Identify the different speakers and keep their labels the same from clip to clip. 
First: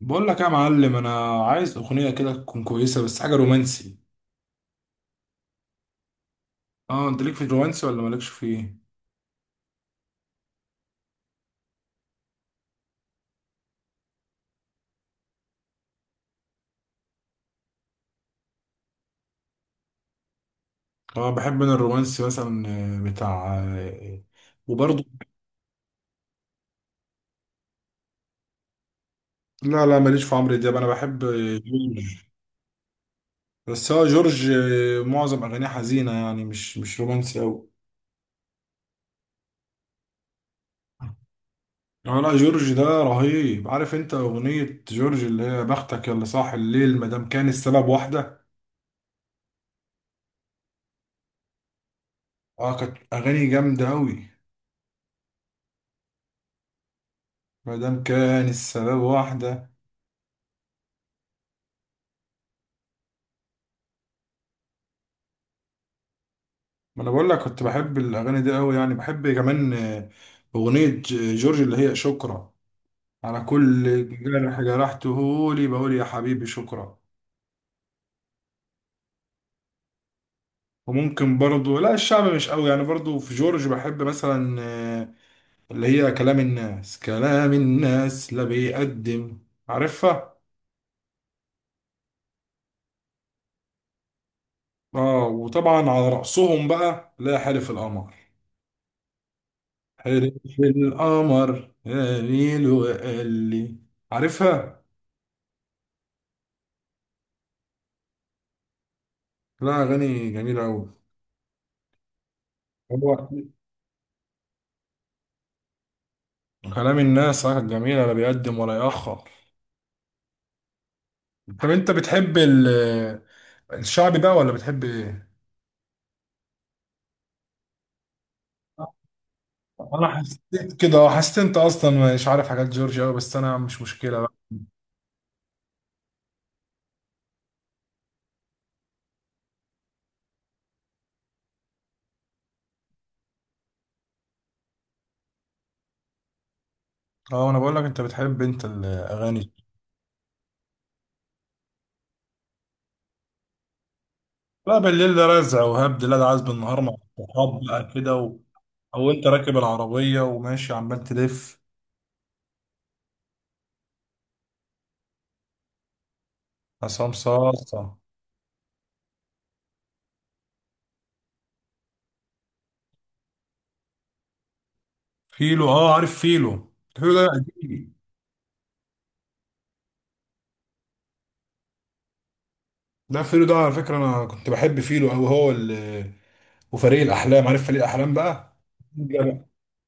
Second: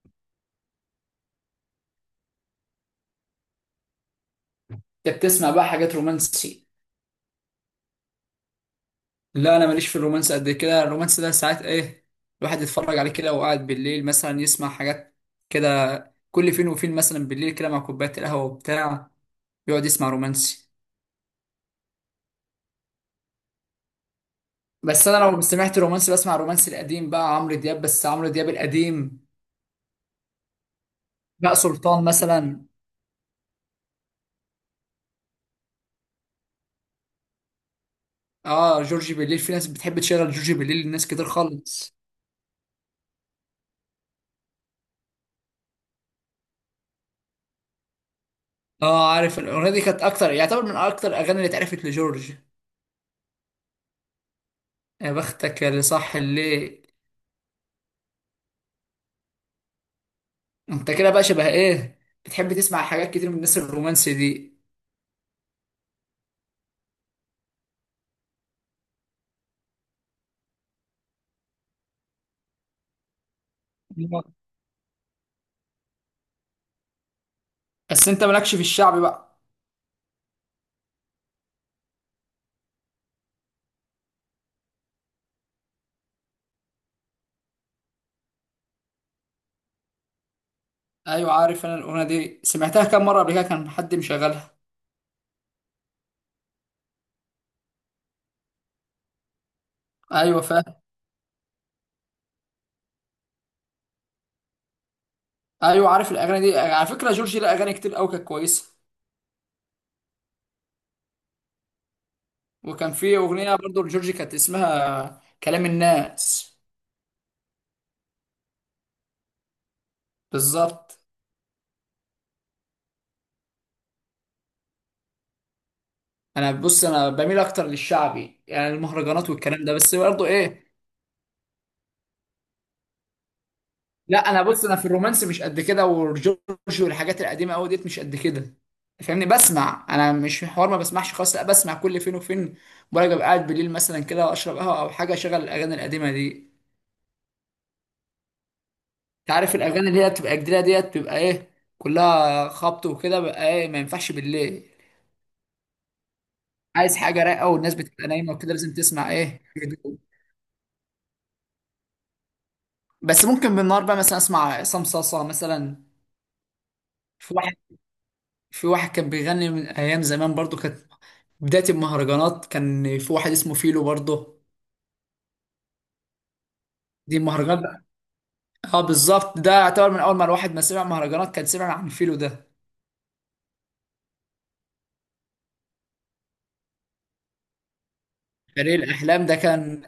Speaker 1: بقول لك يا معلم، انا عايز اغنيه كده تكون كويسه بس حاجه رومانسي.
Speaker 2: انت بتسمع بقى حاجات رومانسي؟
Speaker 1: اه، انت ليك في الرومانسي ولا مالكش فيه؟
Speaker 2: لا انا ماليش في الرومانس قد كده. الرومانس ده ساعات ايه، الواحد يتفرج عليه كده وقاعد بالليل مثلا يسمع حاجات كده. كل فين وفين مثلا بالليل كده مع كوبايه القهوه وبتاع يقعد يسمع رومانسي.
Speaker 1: اه، بحب انا الرومانسي مثلا بتاع وبرضه.
Speaker 2: بس انا لو سمعت رومانسي بسمع الرومانسي القديم بقى، عمرو دياب، بس عمرو دياب القديم
Speaker 1: لا، لا، ماليش في عمرو دياب. انا بحب
Speaker 2: بقى،
Speaker 1: جورج.
Speaker 2: سلطان مثلا.
Speaker 1: بس هو جورج، معظم اغانيه حزينه يعني مش رومانسي قوي.
Speaker 2: اه جورجي، بالليل في ناس بتحب تشغل جورجي بالليل، لناس كتير خالص.
Speaker 1: اه، لا، جورج ده رهيب. عارف انت اغنية جورج اللي هي بختك يلا صاح الليل مادام كان السبب واحدة؟
Speaker 2: اه عارف، الاغنيه دي كانت اكتر، يعتبر من اكتر الاغاني اللي اتعرفت لجورج.
Speaker 1: اه، كانت اغاني جامدة اوي.
Speaker 2: يا بختك يا اللي صح الليل.
Speaker 1: مادام كان السبب واحدة.
Speaker 2: انت كده بقى شبه ايه، بتحب تسمع حاجات كتير من الناس الرومانسي دي؟
Speaker 1: ما انا بقول لك، كنت بحب الاغاني دي قوي، يعني بحب كمان اغنيه جورج اللي هي شكرا، على كل جرح جرحته لي، بقول يا حبيبي شكرا.
Speaker 2: بس انت مالكش في الشعبي بقى.
Speaker 1: وممكن برضو، لا الشعب مش قوي، يعني برضو في جورج بحب مثلا اللي هي كلام الناس، كلام الناس لا بيقدم. عارفها؟
Speaker 2: ايوه عارف، انا الاغنيه دي سمعتها كام مره قبل كده، كان حد مشغلها.
Speaker 1: اه، وطبعا على رأسهم بقى، لا حلف القمر حلف
Speaker 2: ايوه فاهم.
Speaker 1: القمر قاليل وقال لي. عارفها؟
Speaker 2: ايوه عارف، الاغاني دي على فكره جورجي لها اغاني كتير قوي كانت كويسه.
Speaker 1: لا، اغاني جميله
Speaker 2: وكان في
Speaker 1: قوي.
Speaker 2: اغنيه برضو لجورجي كانت اسمها كلام الناس.
Speaker 1: كلام الناس، جميل، لا بيقدم ولا يأخر.
Speaker 2: بالظبط.
Speaker 1: طب انت بتحب الشعبي بقى ولا بتحب ايه؟
Speaker 2: انا بص، انا بميل اكتر للشعبي يعني المهرجانات والكلام ده، بس
Speaker 1: انا
Speaker 2: برضو ايه.
Speaker 1: حسيت كده، حسيت انت اصلا مش عارف حاجات جورج قوي، بس انا مش مشكله
Speaker 2: لا
Speaker 1: بقى.
Speaker 2: انا بص، انا في الرومانس مش قد كده، وجورج والحاجات القديمه قوي ديت مش قد كده، فاهمني؟ بسمع، انا مش في حوار ما بسمعش خالص، لا بسمع كل فين وفين. برجع أبقى قاعد بالليل مثلا كده واشرب قهوه او حاجه، اشغل الاغاني القديمه دي.
Speaker 1: اه، انا بقول لك، انت بتحب
Speaker 2: انت
Speaker 1: الاغاني دي.
Speaker 2: عارف الاغاني اللي هي بتبقى جديده ديت بتبقى ايه، كلها خبط وكده بقى، ايه ما ينفعش بالليل.
Speaker 1: لا، بالليل ده رزع وهبد. لا ده عايز بالنهار مع
Speaker 2: عايز حاجه رايقه،
Speaker 1: الصحاب
Speaker 2: والناس
Speaker 1: بقى
Speaker 2: بتبقى
Speaker 1: كده
Speaker 2: نايمه وكده لازم
Speaker 1: او
Speaker 2: تسمع
Speaker 1: انت
Speaker 2: ايه،
Speaker 1: راكب
Speaker 2: هدوء.
Speaker 1: العربيه وماشي عمال تلف.
Speaker 2: بس ممكن بالنهار بقى مثلا اسمع عصام صاصا مثلا.
Speaker 1: عصام
Speaker 2: في واحد
Speaker 1: صاصه.
Speaker 2: في واحد كان بيغني من ايام زمان، برضو كانت بداية المهرجانات كان في واحد اسمه فيلو برضه.
Speaker 1: فيلو، اه، عارف فيلو. فيلو
Speaker 2: دي
Speaker 1: ده
Speaker 2: المهرجان ده.
Speaker 1: قديم.
Speaker 2: اه بالظبط، ده اعتبر من اول ما الواحد ما سمع مهرجانات كان سمع عن فيلو ده.
Speaker 1: ده فيلو ده، على فكره انا كنت بحب فيلو، او هو اللي وفريق الاحلام. عارف فريق الاحلام بقى؟
Speaker 2: فريق الاحلام ده
Speaker 1: جدع.
Speaker 2: كان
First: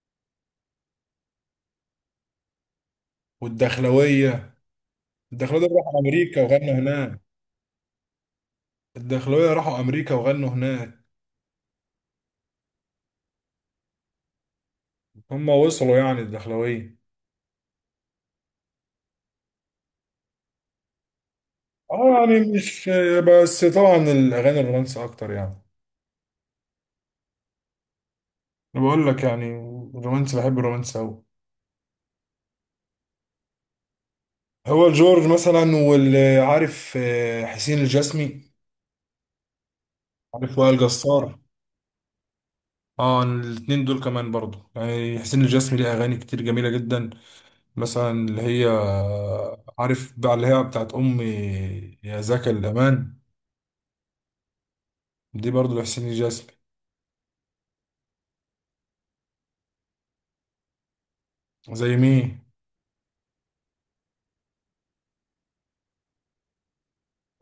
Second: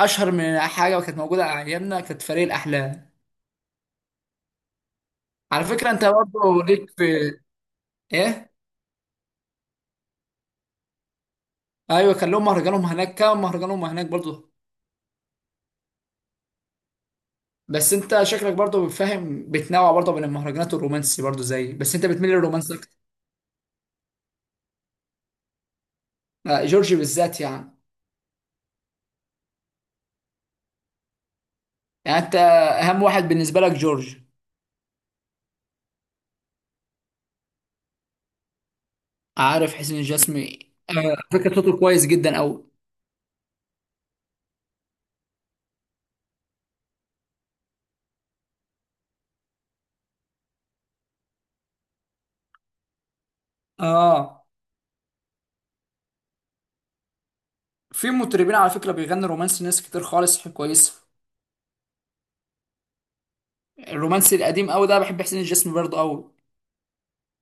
Speaker 2: اشهر من حاجة، وكانت موجودة على ايامنا كانت فريق الاحلام.
Speaker 1: والدخلويه. الدخلويه
Speaker 2: على
Speaker 1: دول
Speaker 2: فكرة
Speaker 1: راحوا
Speaker 2: انت
Speaker 1: امريكا
Speaker 2: برضه
Speaker 1: وغنوا
Speaker 2: ليك
Speaker 1: هناك.
Speaker 2: في ايه.
Speaker 1: الدخلويه راحوا امريكا وغنوا هناك.
Speaker 2: ايوه كان لهم مهرجانهم هناك، كان مهرجانهم هناك برضه.
Speaker 1: هم وصلوا يعني، الدخلويه.
Speaker 2: بس انت شكلك برضه بتفهم، بتنوع برضه بين المهرجانات والرومانسي برضه زي، بس انت
Speaker 1: اه،
Speaker 2: بتميل
Speaker 1: يعني
Speaker 2: للرومانسي
Speaker 1: مش،
Speaker 2: اكتر.
Speaker 1: بس طبعا الاغاني الرومانسي اكتر يعني.
Speaker 2: جورج بالذات يعني.
Speaker 1: انا بقول لك يعني، الرومانسي، بحب الرومانسي قوي.
Speaker 2: يعني انت اهم واحد بالنسبة لك جورج؟
Speaker 1: هو جورج مثلا، واللي عارف حسين الجسمي.
Speaker 2: عارف حسين
Speaker 1: عارف
Speaker 2: الجسمي.
Speaker 1: وائل جسار؟
Speaker 2: فكرة صوته كويس جدا أوي.
Speaker 1: اه، الاتنين دول كمان برضو، يعني حسين الجسمي ليه اغاني كتير جميله جدا، مثلا اللي هي، عارف بقى اللي هي بتاعت أمي، يا زكا الأمان.
Speaker 2: اه،
Speaker 1: دي برضو لحسين الجسمي.
Speaker 2: في مطربين على فكرة بيغنوا رومانسي ناس كتير خالص كويسة.
Speaker 1: زي مين؟
Speaker 2: الرومانسي القديم أوي ده، بحب حسين الجسمي برضه أوي.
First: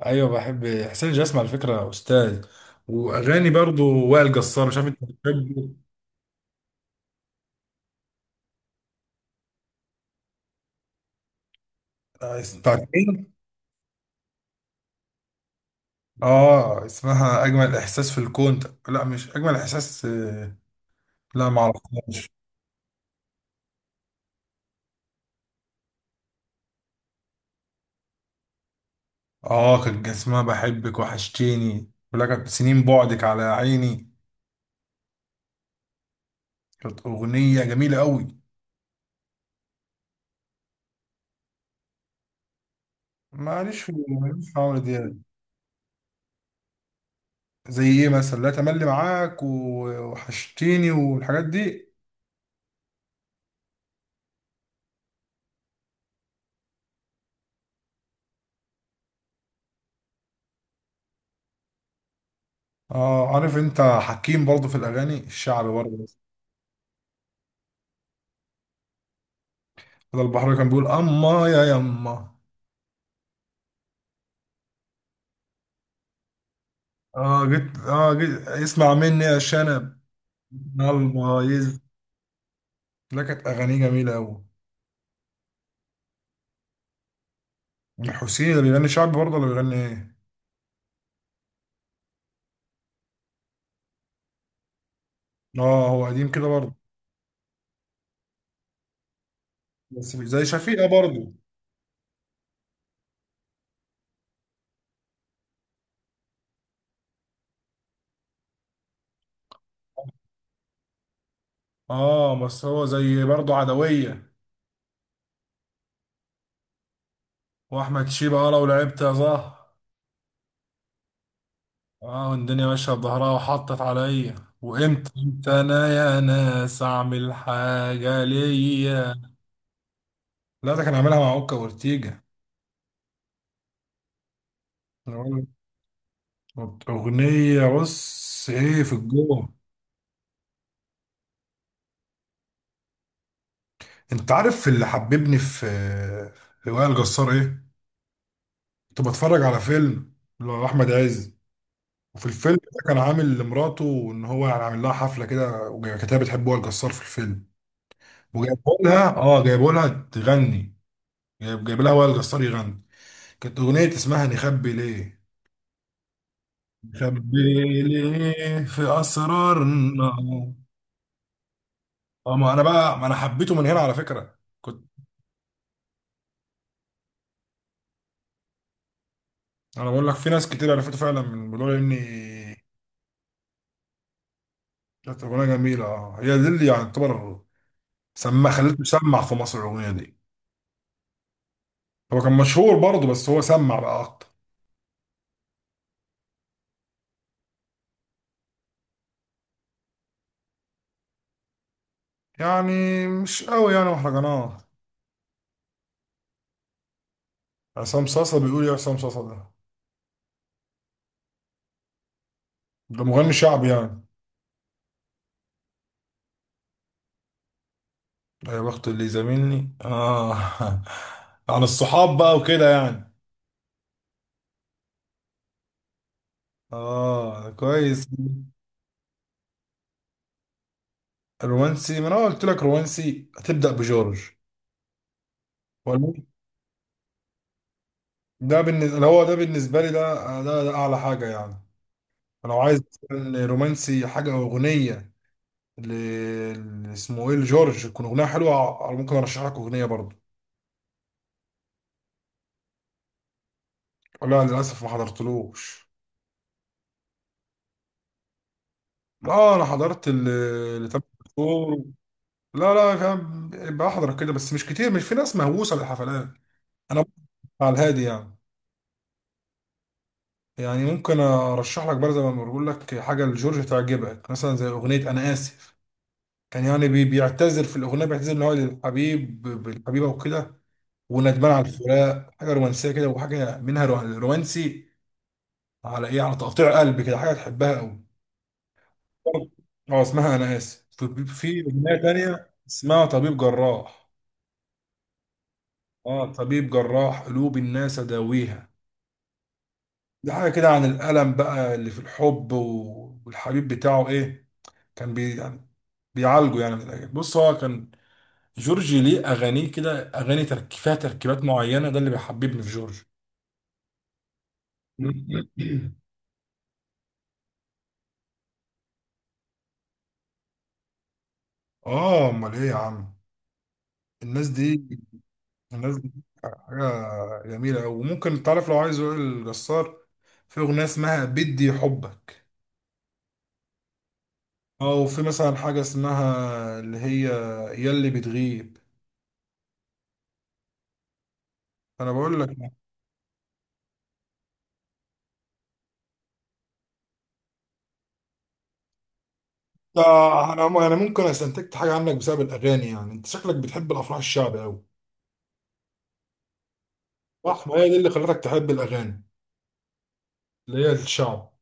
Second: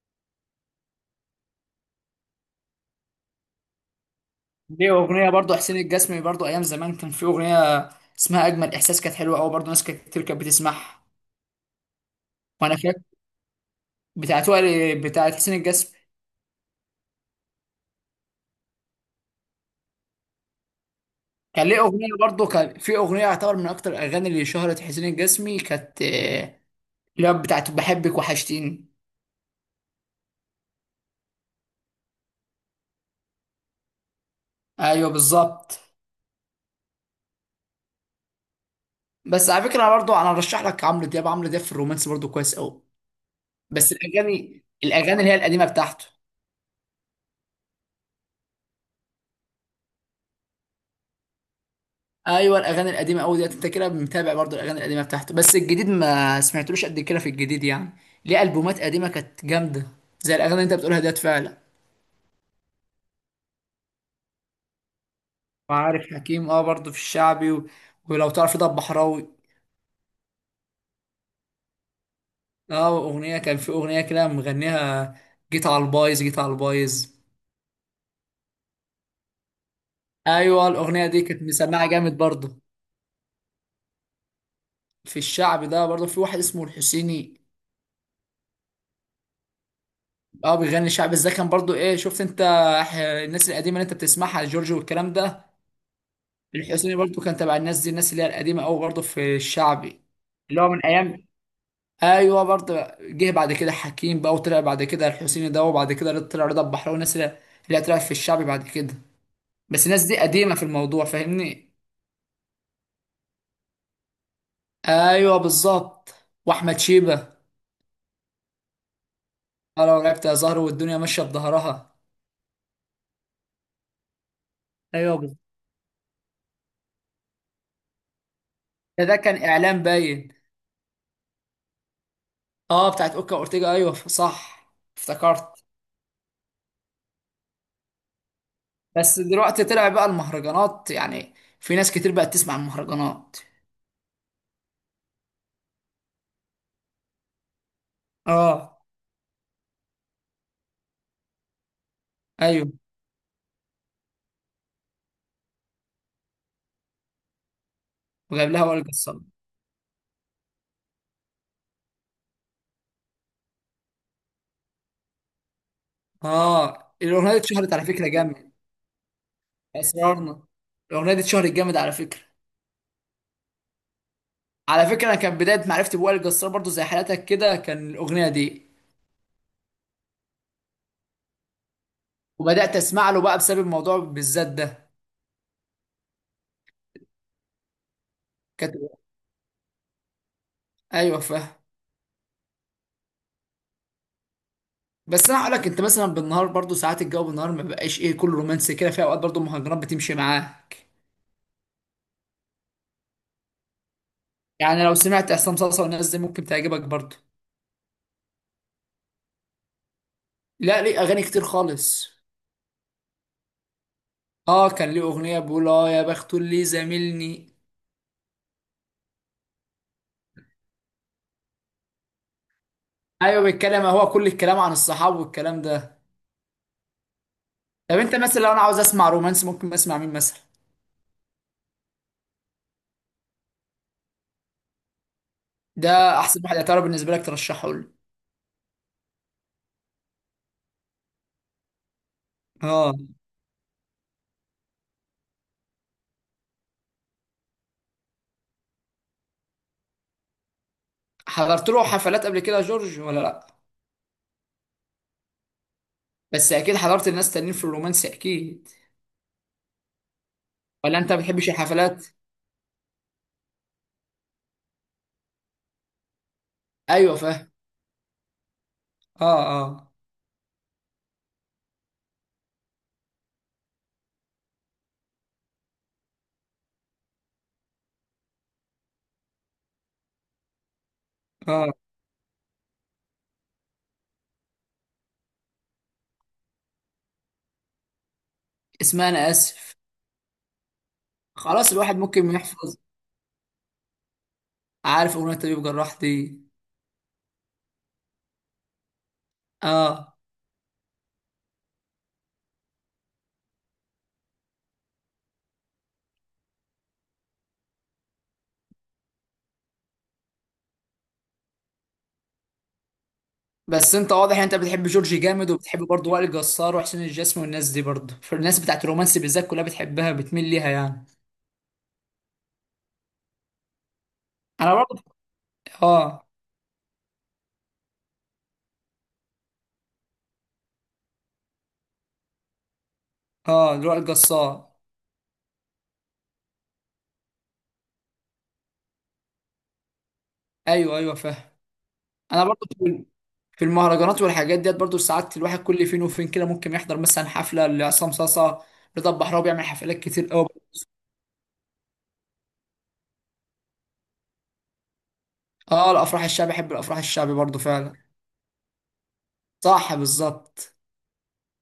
Speaker 1: أيوة، بحب حسين الجسمي على فكرة، أستاذ. وأغاني برضو وائل جسار، مش عارف
Speaker 2: ليه
Speaker 1: أنت
Speaker 2: أغنية برضه
Speaker 1: بتحبه.
Speaker 2: حسين الجسمي، برضه أيام زمان كان في أغنية اسمها أجمل إحساس، كانت حلوة أوي برضه ناس كتير كانت بتسمعها. وأنا
Speaker 1: بتاعت
Speaker 2: فاكر
Speaker 1: مين؟
Speaker 2: بتاعت وائل، بتاعت حسين الجسمي.
Speaker 1: آه، اسمها أجمل إحساس في الكون. لا، مش أجمل إحساس، لا،
Speaker 2: كان ليه أغنية
Speaker 1: معرفهاش.
Speaker 2: برضه، كان في أغنية يعتبر من أكتر الأغاني اللي شهرت حسين الجسمي، كانت اللي هي بتاعت بحبك وحشتيني.
Speaker 1: آه، كان اسمها بحبك وحشتيني ولك سنين بعدك على عيني.
Speaker 2: أيوه بالظبط.
Speaker 1: كانت أغنية جميلة أوي.
Speaker 2: بس على فكره برضو انا ارشح لك عمرو دياب، عمرو دياب في الرومانس برضو كويس قوي.
Speaker 1: معلش في
Speaker 2: بس
Speaker 1: معلش في
Speaker 2: الاغاني
Speaker 1: عمرو
Speaker 2: الاغاني
Speaker 1: دياب.
Speaker 2: اللي هي القديمه بتاعته.
Speaker 1: زي ايه مثلا، لا تملي معاك وحشتيني والحاجات دي.
Speaker 2: ايوه الاغاني القديمه قوي ديت، انت كده متابع برضو الاغاني القديمه بتاعته، بس الجديد ما سمعتلوش قد كده في الجديد يعني. ليه البومات قديمه كانت جامده، زي الاغاني اللي انت بتقولها ديت فعلا.
Speaker 1: اه، عارف انت حكيم برضه في الاغاني الشعبي برضه؟
Speaker 2: وعارف حكيم، اه برضو في الشعبي ولو تعرف ده بحراوي.
Speaker 1: ده البحر كان بيقول اما يا يما.
Speaker 2: اه اغنيه، كان في اغنيه كده مغنيها جيت على البايظ، جيت على البايظ.
Speaker 1: اه، جيت اسمع مني يا شنب.
Speaker 2: ايوه الاغنيه دي كانت
Speaker 1: البايظ.
Speaker 2: مسمعه جامد برضو.
Speaker 1: لا، كانت اغانيه جميله قوي.
Speaker 2: في الشعب ده برضو في واحد اسمه الحسيني.
Speaker 1: الحسين اللي بيغني شعبي برضه، اللي بيغني ايه؟
Speaker 2: اه بيغني شعبي، ازاي كان برضو، ايه شفت انت الناس القديمه اللي انت بتسمعها جورج والكلام ده.
Speaker 1: اه، هو قديم كده برضه.
Speaker 2: الحسيني برضو كان تبع الناس دي، الناس اللي هي القديمه قوي برضو في الشعبي.
Speaker 1: بس مش زي
Speaker 2: اللي هو من
Speaker 1: شفيقة
Speaker 2: ايام.
Speaker 1: برضه.
Speaker 2: ايوه برضو. جه بعد كده حكيم بقى، وطلع بعد كده الحسيني ده، وبعد كده طلع رضا البحراوي والناس اللي اللي طلعت في الشعبي بعد كده. بس الناس دي قديمه في الموضوع، فاهمني؟
Speaker 1: اه، بس هو زي برضه عدوية.
Speaker 2: ايوه بالظبط، واحمد شيبه.
Speaker 1: واحمد شيبة. اه، لو لعبت يا زهر.
Speaker 2: اه لو لعبت يا زهر، والدنيا ماشيه بظهرها.
Speaker 1: اه، والدنيا ماشية بظهرها وحطت عليا. وامتى
Speaker 2: ايوه بالظبط.
Speaker 1: امتى انا يا ناس اعمل حاجة
Speaker 2: ده
Speaker 1: ليا.
Speaker 2: كان اعلان باين.
Speaker 1: لا، ده كان عاملها مع اوكا وارتيجا.
Speaker 2: اه بتاعت اوكا اورتيجا، ايوه صح، افتكرت.
Speaker 1: اغنية بص ايه في
Speaker 2: بس
Speaker 1: الجو.
Speaker 2: دلوقتي طلع بقى المهرجانات يعني، في ناس كتير بقت تسمع المهرجانات.
Speaker 1: انت عارف اللي حببني في وائل جسار ايه؟
Speaker 2: اه.
Speaker 1: كنت بتفرج على فيلم لاحمد عز، وفي الفيلم
Speaker 2: ايوه
Speaker 1: ده كان عامل لمراته، ان هو يعني عامل لها حفلة كده، وكانت هي بتحب وائل جسار في الفيلم.
Speaker 2: وجايب لها
Speaker 1: وجايبوا
Speaker 2: وائل
Speaker 1: لها،
Speaker 2: جسار.
Speaker 1: جايبوا لها تغني. جايب لها وائل جسار يغني. كانت أغنية اسمها نخبي ليه.
Speaker 2: اه الاغنيه دي
Speaker 1: نخبي
Speaker 2: اتشهرت على فكره جامد.
Speaker 1: ليه في أسرارنا.
Speaker 2: اسرارنا، الاغنيه دي اتشهرت جامد على فكره.
Speaker 1: اه، ما أنا حبيته من هنا على فكرة.
Speaker 2: على
Speaker 1: كنت.
Speaker 2: فكره انا كان بدايه معرفتي بوائل جسار برضو زي حالتك كده، كان الاغنيه دي،
Speaker 1: أنا بقول لك في ناس كتير عرفته فعلا من الموضوع إني،
Speaker 2: وبدات اسمع له بقى بسبب الموضوع بالذات ده.
Speaker 1: كانت أغنية جميلة. اه هي دي اللي يعني تعتبر، خليته
Speaker 2: كانت.
Speaker 1: يسمع في مصر الأغنية دي.
Speaker 2: ايوه فاهم.
Speaker 1: هو كان مشهور برضه، بس هو سمع بقى أكتر.
Speaker 2: بس انا هقول لك، انت مثلا بالنهار برضو ساعات الجو بالنهار ما بقاش ايه كله رومانسي كده، في اوقات برضو المهرجانات بتمشي معاك
Speaker 1: يعني مش قوي يعني مهرجانات.
Speaker 2: يعني. لو سمعت عصام صاصا والناس دي ممكن تعجبك برضو.
Speaker 1: عصام صاصا بيقول إيه؟ عصام صاصا ده،
Speaker 2: لا ليه اغاني كتير خالص.
Speaker 1: ده مغني شعبي يعني.
Speaker 2: اه كان ليه اغنيه بيقول اه يا بخت اللي زاملني.
Speaker 1: يا بخت اللي زاملني. اه. عن الصحاب بقى وكده يعني.
Speaker 2: ايوه بيتكلم هو كل الكلام عن الصحاب والكلام ده.
Speaker 1: اه،
Speaker 2: طب
Speaker 1: كويس.
Speaker 2: انت مثلا، لو انا عاوز اسمع رومانس ممكن اسمع مين مثلا؟
Speaker 1: رومانسي؟ ما انا قلت لك رومانسي هتبدأ بجورج. ولا،
Speaker 2: ده احسن واحد يعتبر بالنسبه لك ترشحه لي.
Speaker 1: ده بالنسبة، اللي هو ده بالنسبة لي، ده ده اعلى حاجة يعني. لو عايز
Speaker 2: اه.
Speaker 1: مثلاً رومانسي، حاجة او اغنية اللي اسمه ايه لجورج تكون اغنية حلوة، ممكن ارشح لك اغنية برضه.
Speaker 2: حضرت له حفلات قبل كده يا جورج ولا لا؟
Speaker 1: لا، للاسف ما حضرتلوش.
Speaker 2: بس اكيد حضرت الناس تانيين في الرومانس اكيد.
Speaker 1: اه، انا حضرت اللي
Speaker 2: ولا
Speaker 1: تامر
Speaker 2: انت ما بتحبش
Speaker 1: عاشور.
Speaker 2: الحفلات؟
Speaker 1: لا، لا، فاهم. بحضر كده بس مش كتير، مش في ناس مهووسة بالحفلات. انا
Speaker 2: ايوه فاهم.
Speaker 1: على الهادي يعني.
Speaker 2: اه. اه.
Speaker 1: يعني ممكن ارشح لك برضه، زي ما بقول لك، حاجه لجورج تعجبك، مثلا زي اغنيه انا اسف. كان يعني بيعتذر في الاغنيه، بيعتذر ان هو للحبيب بالحبيبه وكده، وندمان على
Speaker 2: اه
Speaker 1: الفراق، حاجه رومانسيه كده، وحاجه منها رومانسي، على ايه؟ على تقطيع قلب كده، حاجه تحبها قوي.
Speaker 2: اسمها انا اسف.
Speaker 1: اه، اسمها انا اسف. في
Speaker 2: خلاص الواحد
Speaker 1: اغنيه
Speaker 2: ممكن
Speaker 1: تانية
Speaker 2: يحفظ.
Speaker 1: اسمها طبيب جراح.
Speaker 2: عارف اغنيه طبيب جراح
Speaker 1: اه،
Speaker 2: دي؟
Speaker 1: طبيب جراح قلوب الناس اداويها.
Speaker 2: اه.
Speaker 1: دي حاجه كده عن الالم بقى اللي في الحب، والحبيب بتاعه ايه، كان بي يعني، بيعالجوا يعني من الاجانب. بص، هو كان، جورج ليه اغانيه كده، اغاني ترك فيها تركيبات معينه، ده اللي بيحببني في جورج.
Speaker 2: بس انت واضح ان انت بتحب جورجي جامد، وبتحب برضه وائل جسار وحسين الجسمي والناس دي برضه، فالناس بتاعت الرومانسي بالذات كلها بتحبها، بتميل ليها يعني.
Speaker 1: اه، امال ايه يا عم؟ الناس
Speaker 2: انا
Speaker 1: دي،
Speaker 2: برضه.
Speaker 1: الناس دي
Speaker 2: اه.
Speaker 1: حاجه جميله أوي. وممكن تعرف، لو عايز يقول الجسار، في اغنيه اسمها بدي حبك.
Speaker 2: اه وائل جسار.
Speaker 1: اه، وفي مثلا حاجه اسمها اللي هي ياللي بتغيب.
Speaker 2: ايوه ايوه فاهم.
Speaker 1: انا بقول
Speaker 2: انا
Speaker 1: لك،
Speaker 2: برضه في المهرجانات والحاجات ديت برضه، ساعات الواحد كل فين وفين كده ممكن يحضر مثلا حفله لعصام صاصا. رضا البحراوي بيعمل حفلات
Speaker 1: ده،
Speaker 2: كتير قوي.
Speaker 1: انا ممكن استنتجت حاجه عنك بسبب الاغاني، يعني انت شكلك بتحب الافراح الشعبي قوي.
Speaker 2: اه الافراح الشعبي، بحب الافراح الشعبي برضه
Speaker 1: صح؟ ما هي
Speaker 2: فعلا.
Speaker 1: دي اللي خلتك تحب الاغاني
Speaker 2: صح بالظبط.
Speaker 1: اللي هي الشعب.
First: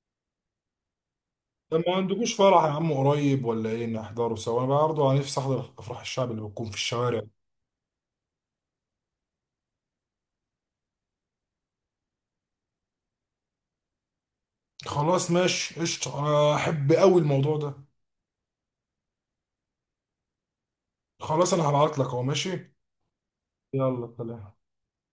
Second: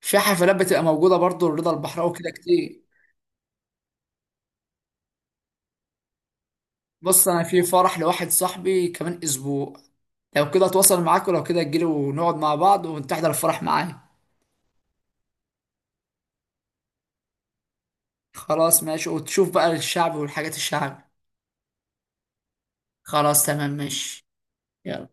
Speaker 2: في حفلات بتبقى موجوده برضه لرضا
Speaker 1: طب ما
Speaker 2: البحراوي كده
Speaker 1: عندكوش فرح يا
Speaker 2: كتير.
Speaker 1: عم قريب ولا ايه؟ نحضره سوا، انا برضه على نفسي احضر افراح الشعب اللي بتكون في الشوارع.
Speaker 2: بص انا في فرح لواحد صاحبي كمان اسبوع، لو كده اتواصل معاك، ولو كده تجيلي ونقعد مع بعض وتحضر الفرح معايا.
Speaker 1: خلاص ماشي، قشطه، انا احب قوي الموضوع ده.
Speaker 2: خلاص ماشي، وتشوف بقى الشعب والحاجات الشعب.
Speaker 1: خلاص انا هبعت لك اهو، ماشي.
Speaker 2: خلاص تمام
Speaker 1: يلا،
Speaker 2: ماشي.
Speaker 1: سلام.
Speaker 2: يلا.